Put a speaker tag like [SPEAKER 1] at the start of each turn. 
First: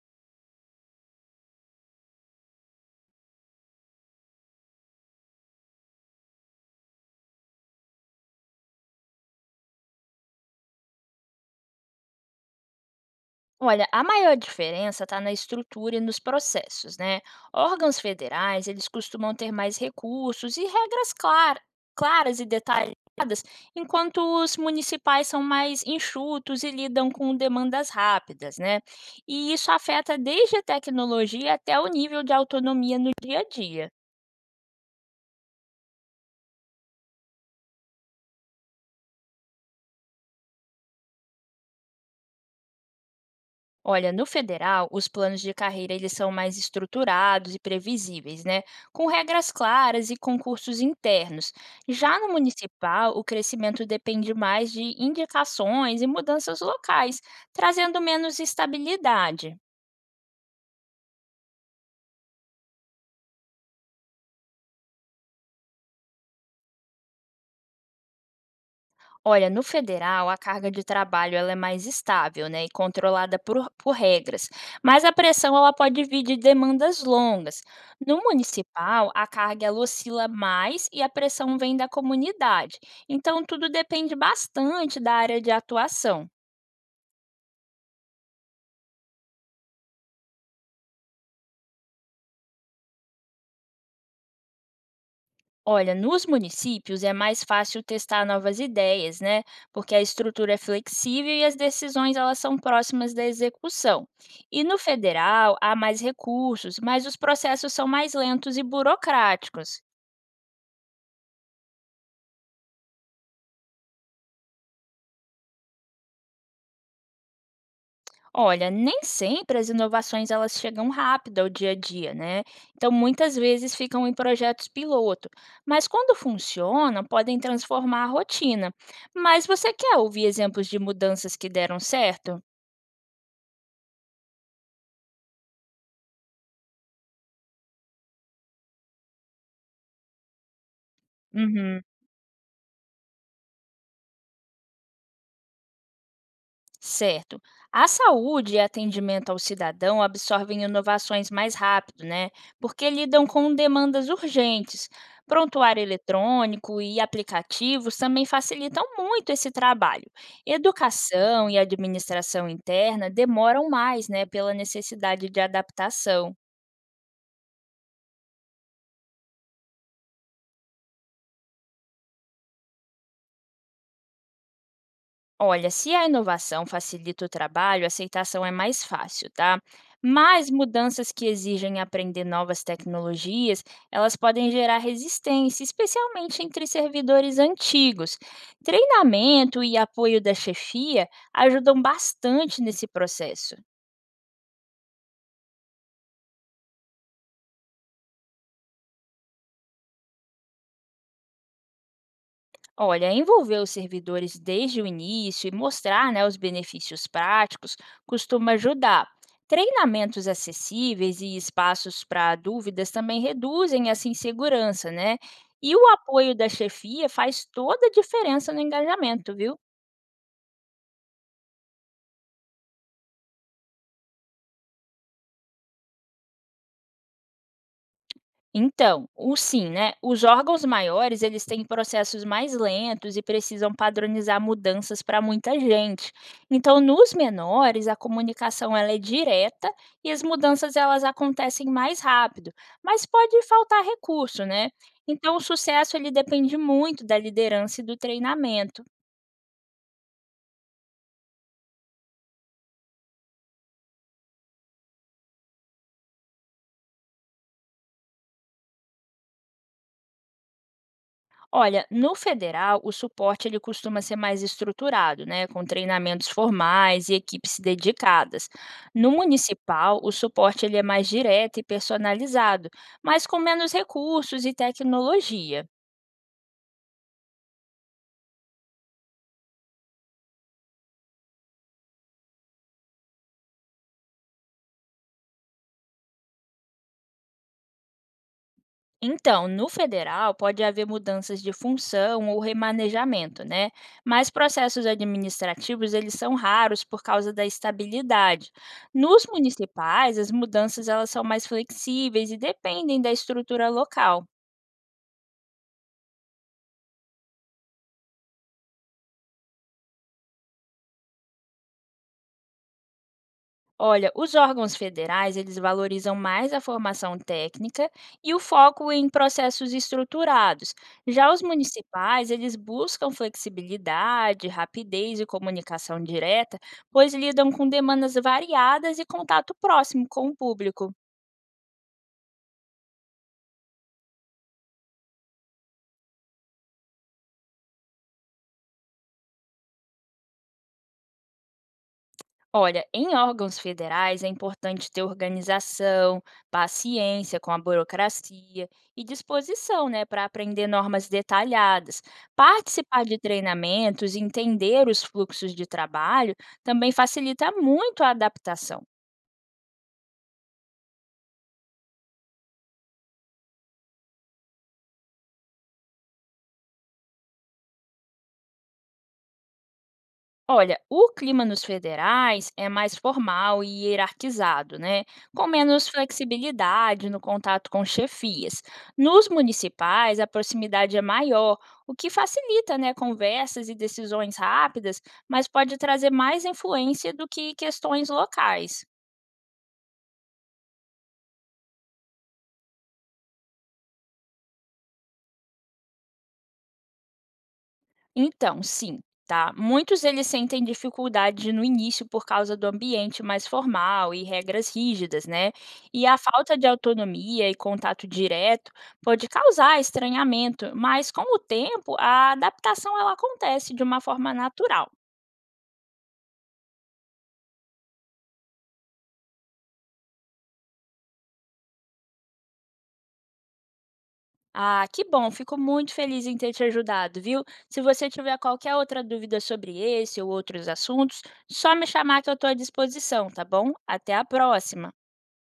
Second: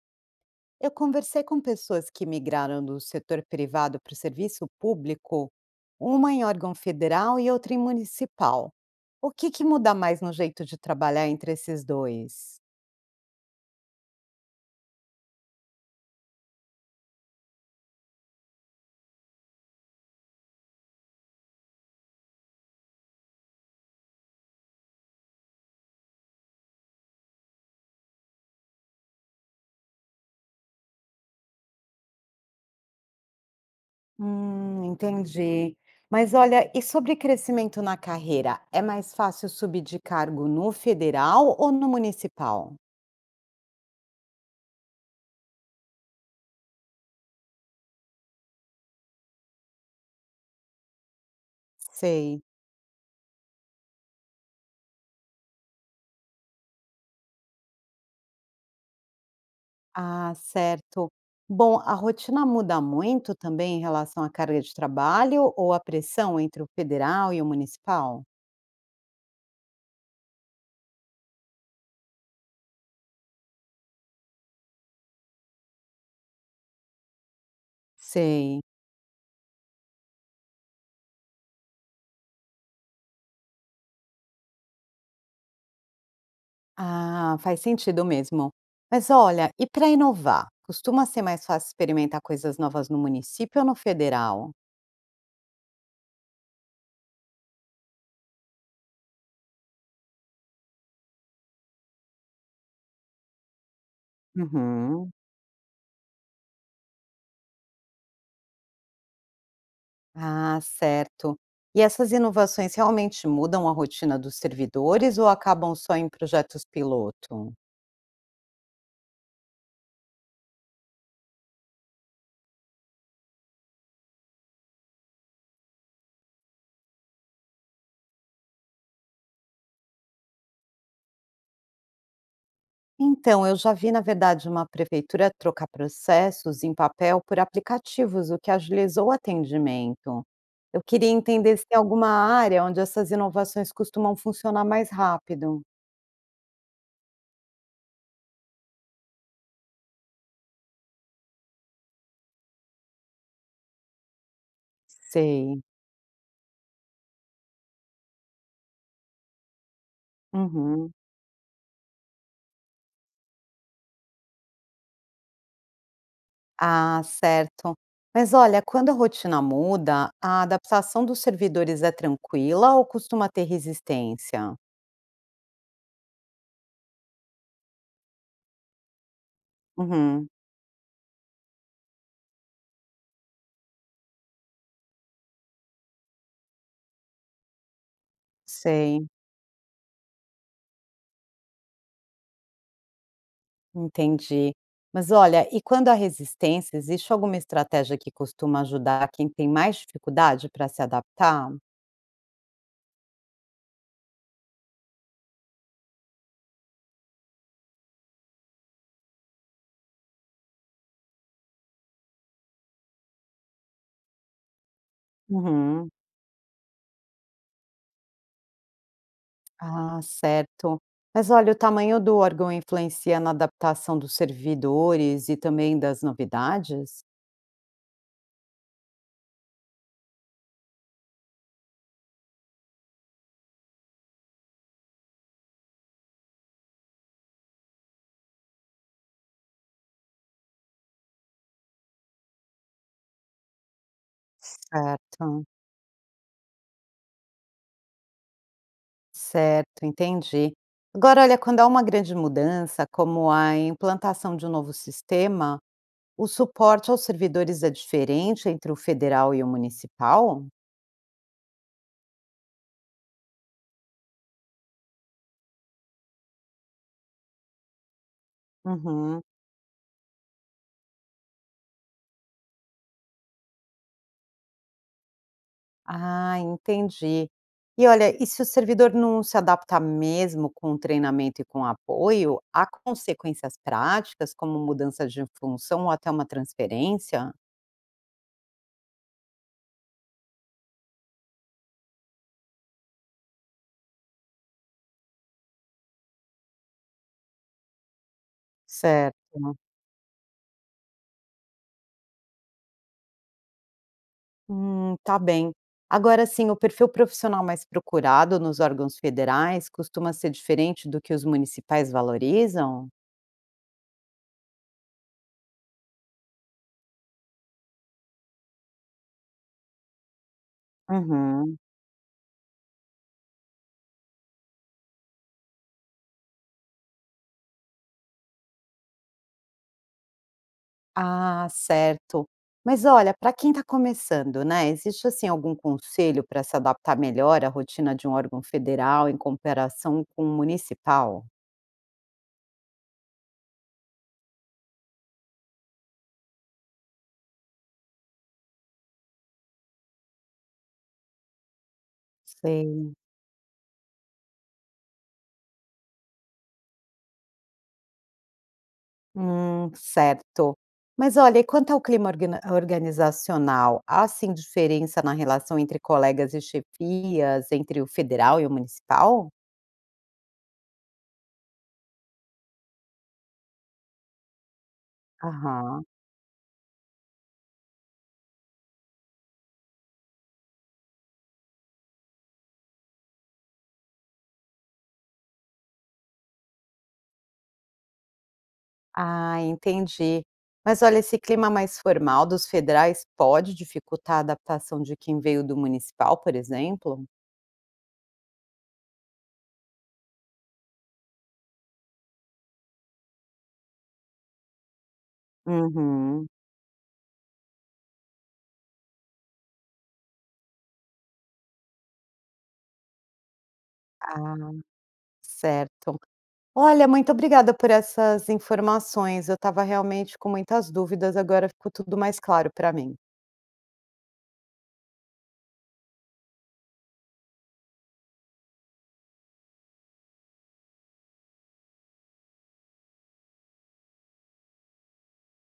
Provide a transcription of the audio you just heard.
[SPEAKER 1] Eu conversei com pessoas que migraram do setor privado para o serviço público, uma em órgão federal e outra em municipal. O que muda mais no jeito de trabalhar entre esses dois?
[SPEAKER 2] Olha, a maior diferença está na estrutura e nos processos, né? Órgãos federais, eles costumam ter mais recursos e regras claras e detalhes, enquanto os municipais são mais enxutos e lidam com demandas rápidas, né? E isso afeta desde a tecnologia até o nível de autonomia no dia a dia.
[SPEAKER 1] Entendi. Mas olha, e sobre crescimento na carreira? É mais fácil subir de cargo no federal ou no municipal?
[SPEAKER 2] Olha, no federal, os planos de carreira eles são mais estruturados e previsíveis, né? Com regras claras e concursos internos. Já no
[SPEAKER 1] Sei.
[SPEAKER 2] municipal, o crescimento depende mais de indicações e mudanças locais, trazendo menos estabilidade.
[SPEAKER 1] Ah, certo. Bom, a rotina muda muito também em relação à carga de trabalho ou à pressão entre o federal e o municipal?
[SPEAKER 2] Olha, no federal, a carga de trabalho ela é mais estável, né, e controlada por regras, mas a pressão ela pode vir de demandas longas. No
[SPEAKER 1] Sei.
[SPEAKER 2] municipal, a carga ela oscila mais e a pressão vem da comunidade. Então, tudo depende bastante da área de atuação.
[SPEAKER 1] Ah, faz sentido mesmo. Mas olha, e para inovar? Costuma ser mais fácil experimentar coisas novas no município ou no federal?
[SPEAKER 2] Olha, nos municípios é mais fácil testar novas ideias, né? Porque a estrutura é flexível e as decisões elas são próximas da execução. E no
[SPEAKER 1] Uhum.
[SPEAKER 2] federal há mais recursos, mas os processos são mais lentos e burocráticos.
[SPEAKER 1] Ah, certo. E essas inovações realmente mudam a rotina dos servidores ou acabam só em projetos piloto?
[SPEAKER 2] Olha, nem sempre as inovações elas chegam rápido ao dia a dia, né? Então muitas vezes ficam em projetos piloto, mas quando funcionam, podem transformar a rotina. Mas você quer ouvir exemplos de mudanças que deram certo?
[SPEAKER 1] Então, eu já vi, na verdade, uma prefeitura trocar processos em papel por aplicativos, o que agilizou o atendimento. Eu queria entender se tem
[SPEAKER 2] Uhum.
[SPEAKER 1] alguma área onde essas inovações costumam funcionar mais rápido.
[SPEAKER 2] Certo. A saúde e atendimento ao cidadão absorvem inovações mais rápido, né? Porque lidam com demandas urgentes.
[SPEAKER 1] Sei.
[SPEAKER 2] Prontuário eletrônico e aplicativos também facilitam muito esse trabalho.
[SPEAKER 1] Uhum.
[SPEAKER 2] Educação e administração interna demoram mais, né, pela necessidade de adaptação.
[SPEAKER 1] Ah, certo. Mas olha, quando a rotina muda, a adaptação dos servidores é tranquila ou costuma ter resistência?
[SPEAKER 2] Olha, se a inovação facilita o trabalho, a aceitação é mais fácil, tá?
[SPEAKER 1] Uhum.
[SPEAKER 2] Mas mudanças que exigem aprender novas tecnologias, elas podem gerar resistência, especialmente entre servidores antigos.
[SPEAKER 1] Sei.
[SPEAKER 2] Treinamento e apoio da chefia ajudam bastante nesse processo.
[SPEAKER 1] Entendi. Mas olha, e quando há resistência, existe alguma estratégia que costuma ajudar quem tem mais dificuldade para se adaptar?
[SPEAKER 2] Olha, envolver os servidores desde o início e mostrar, né, os benefícios práticos costuma ajudar. Treinamentos acessíveis e espaços para dúvidas também reduzem essa insegurança, né? E o
[SPEAKER 1] Uhum.
[SPEAKER 2] apoio da chefia faz toda a diferença no engajamento, viu?
[SPEAKER 1] Ah, certo. Mas olha, o tamanho do órgão influencia na adaptação dos servidores e também das novidades?
[SPEAKER 2] Então, o sim, né? Os órgãos maiores, eles têm processos mais lentos e precisam padronizar mudanças para muita gente. Então, nos menores, a comunicação ela é direta e as mudanças elas acontecem mais rápido, mas pode faltar recurso, né? Então, o
[SPEAKER 1] Certo,
[SPEAKER 2] sucesso ele depende muito da liderança e do treinamento.
[SPEAKER 1] certo, entendi. Agora, olha, quando há uma grande mudança, como a implantação de um novo sistema, o suporte aos servidores é diferente entre o federal e o municipal?
[SPEAKER 2] Olha, no federal, o suporte ele costuma ser mais estruturado, né, com treinamentos formais e equipes dedicadas. No
[SPEAKER 1] Uhum.
[SPEAKER 2] municipal, o suporte ele é mais direto e personalizado, mas com menos recursos e tecnologia.
[SPEAKER 1] Ah, entendi. E olha, e se o servidor não se adapta mesmo com o treinamento e com o apoio, há consequências práticas, como mudança de função ou até uma transferência?
[SPEAKER 2] Então, no federal, pode haver mudanças de função ou remanejamento, né? Mas processos administrativos, eles são raros por causa da estabilidade. Nos
[SPEAKER 1] Certo.
[SPEAKER 2] municipais, as mudanças elas são mais flexíveis e dependem da estrutura local.
[SPEAKER 1] Tá bem. Agora sim, o perfil profissional mais procurado nos órgãos federais costuma ser diferente do que os municipais valorizam?
[SPEAKER 2] Olha, os órgãos federais, eles valorizam mais a formação técnica e o foco em processos estruturados. Já os
[SPEAKER 1] Uhum.
[SPEAKER 2] municipais, eles buscam flexibilidade, rapidez e comunicação direta, pois lidam com demandas variadas e contato próximo com o público.
[SPEAKER 1] Ah, certo. Mas olha, para quem está começando, né, existe assim algum conselho para se adaptar melhor à rotina de um órgão federal em comparação com um municipal?
[SPEAKER 2] Olha, em órgãos federais é importante ter organização, paciência com a burocracia e disposição, né, para aprender normas detalhadas.
[SPEAKER 1] Sei.
[SPEAKER 2] Participar de treinamentos e entender os fluxos de trabalho também facilita muito a adaptação.
[SPEAKER 1] Certo. Mas olha, e quanto ao clima organizacional, há sim diferença na relação entre colegas e chefias, entre o federal e o municipal?
[SPEAKER 2] Olha, o clima nos federais é mais formal e hierarquizado, né? Com
[SPEAKER 1] Aham.
[SPEAKER 2] menos flexibilidade no contato com chefias. Nos municipais, a proximidade é maior, o que facilita, né, conversas e decisões rápidas, mas pode trazer mais influência do que questões locais.
[SPEAKER 1] Ah, entendi. Mas olha, esse clima mais formal dos federais pode dificultar a adaptação de quem veio do municipal, por exemplo?
[SPEAKER 2] Então, sim, tá? Muitos eles sentem dificuldade no início por causa do ambiente mais formal e regras rígidas, né? E a
[SPEAKER 1] Uhum.
[SPEAKER 2] falta de autonomia e contato direto pode causar estranhamento, mas com o tempo a adaptação ela acontece de uma forma
[SPEAKER 1] Ah,
[SPEAKER 2] natural.
[SPEAKER 1] certo. Olha, muito obrigada por essas informações. Eu estava realmente com muitas dúvidas, agora ficou tudo mais claro para mim.
[SPEAKER 2] Ah, que bom, fico muito feliz em ter te ajudado, viu? Se você tiver qualquer outra dúvida sobre esse ou outros assuntos, só me chamar que eu estou à disposição, tá bom? Até a próxima!